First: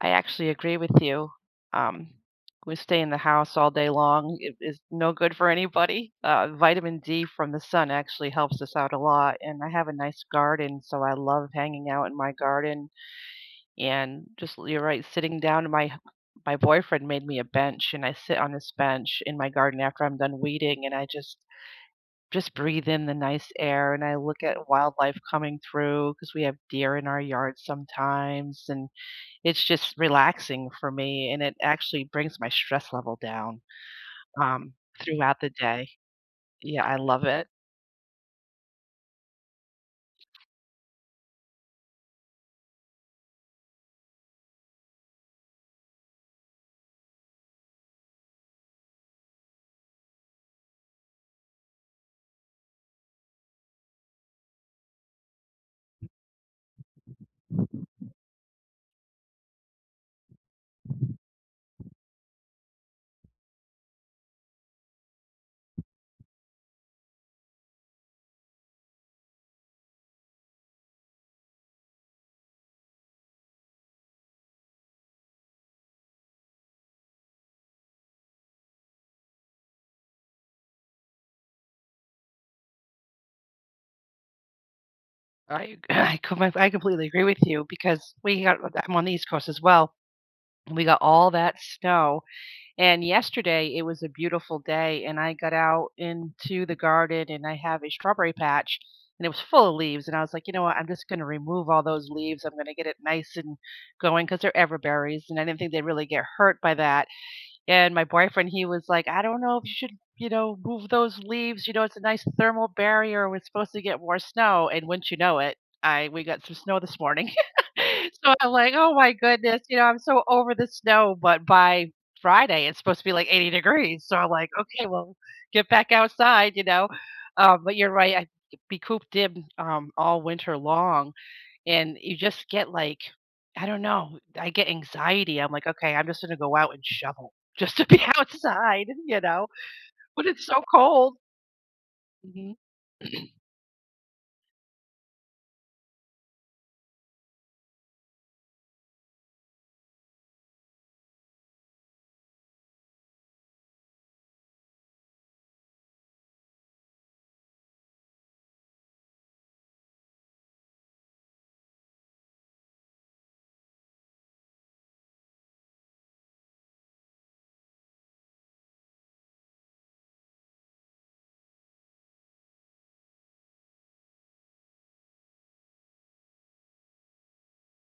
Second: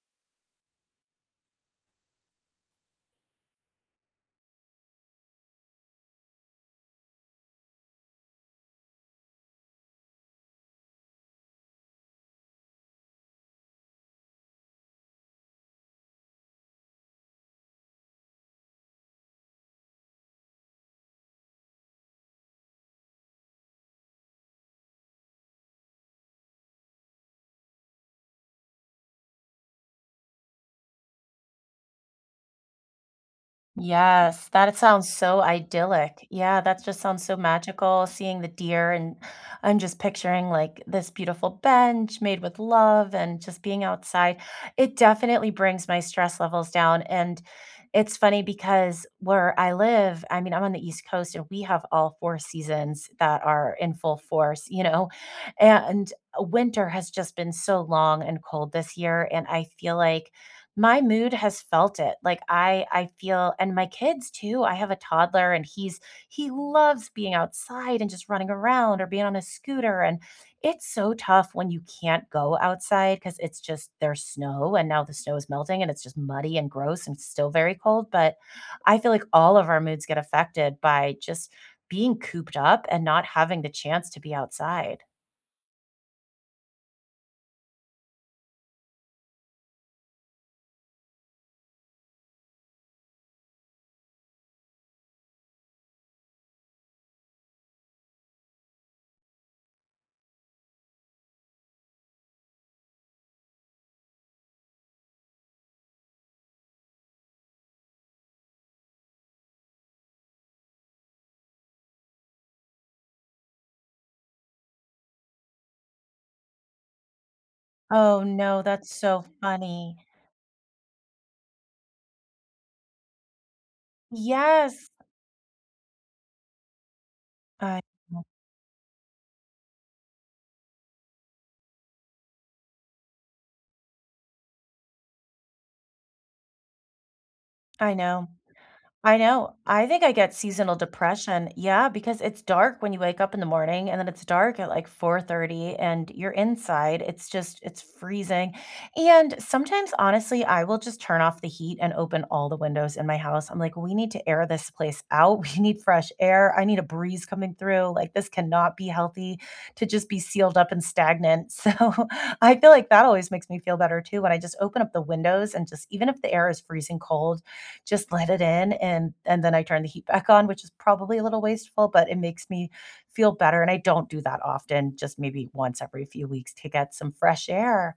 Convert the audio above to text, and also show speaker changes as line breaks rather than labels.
I actually agree with you. Um, we stay in the house all day long. It is no good for anybody. Uh, vitamin D from the sun actually helps us out a lot, and I have a nice garden, so I love hanging out in my garden. And just you're right sitting down my my boyfriend made me a bench and I sit on this bench in my garden after I'm done weeding and I just just breathe in the nice air and I look at wildlife coming through 'cause we have deer in our yard sometimes and it's just relaxing for me and it actually brings my stress level down,
Yes, that
um,
it sounds
throughout
so
the day.
idyllic. Yeah, that
Yeah, I
just
love
sounds so
it.
magical seeing the deer, and I'm just picturing, like, this beautiful bench made with love and just being outside. It definitely brings my stress levels down. And it's funny because where I live, I mean, I'm on the East Coast and we have all 4 seasons that are in full force, you know? And winter has just been so long and cold this year, and I feel like my mood has felt it. Like, I I feel and my kids, too. I have a toddler, and he's he loves being outside and just running around or being on a scooter. And it's so tough when you can't go outside 'cause it's just there's snow and now the snow is melting and it's just muddy and gross and still very cold. But I feel like all of our moods get affected by just being cooped up and not having the chance to be outside.
I I comp I completely agree with you because we got I'm on the East Coast as well. We got all that snow and yesterday it was a beautiful day and I got out into the garden and I have a strawberry patch and it was full of leaves and I was like, "You know what I'm just gonna remove all those leaves. I'm going to get it nice and going." 'Cause they're ever berries and I didn't think they really get hurt by that. And my boyfriend he was like "I don't know if you should, you know, move those leaves, you know, it's a nice thermal barrier we're supposed to get more snow." And wouldn't you know it, I we got some snow this morning.
Oh,
So I'm
no.
like,
That's
"Oh my
so
goodness." You know, I'm
funny.
so over the snow, but by Friday, it's supposed to be like 80 degrees. So, I'm like, "Okay,
Yes.
well, get back outside." You know, uh, but
I,
you're right.
m
I be cooped in, um, all winter long and you just get like, I don't know, I get anxiety. I'm like, "Okay, I'm just gonna go out and shovel just to
I
be
know,
outside."
I
You know,
know. I think I
when
get
it's so
seasonal
cold.
depression. Yeah, because it's
Mhm.
dark when you wake up in the morning, and then it's dark at, like, 4:30 and you're inside. It's just it's freezing. And sometimes, honestly, I will just turn off the heat and open all the windows in my house. I'm like, "We need to air this place out, we need fresh air, I need a breeze coming through. Like, this cannot be healthy to just be sealed up and stagnant." So, I feel like that always makes me feel better too when I just open up the windows and just even if the air is freezing cold, just let it in and and then I turn the heat back on, which is probably a little wasteful, but it makes me feel better and I don't do that often, just maybe once every few weeks to get some fresh air.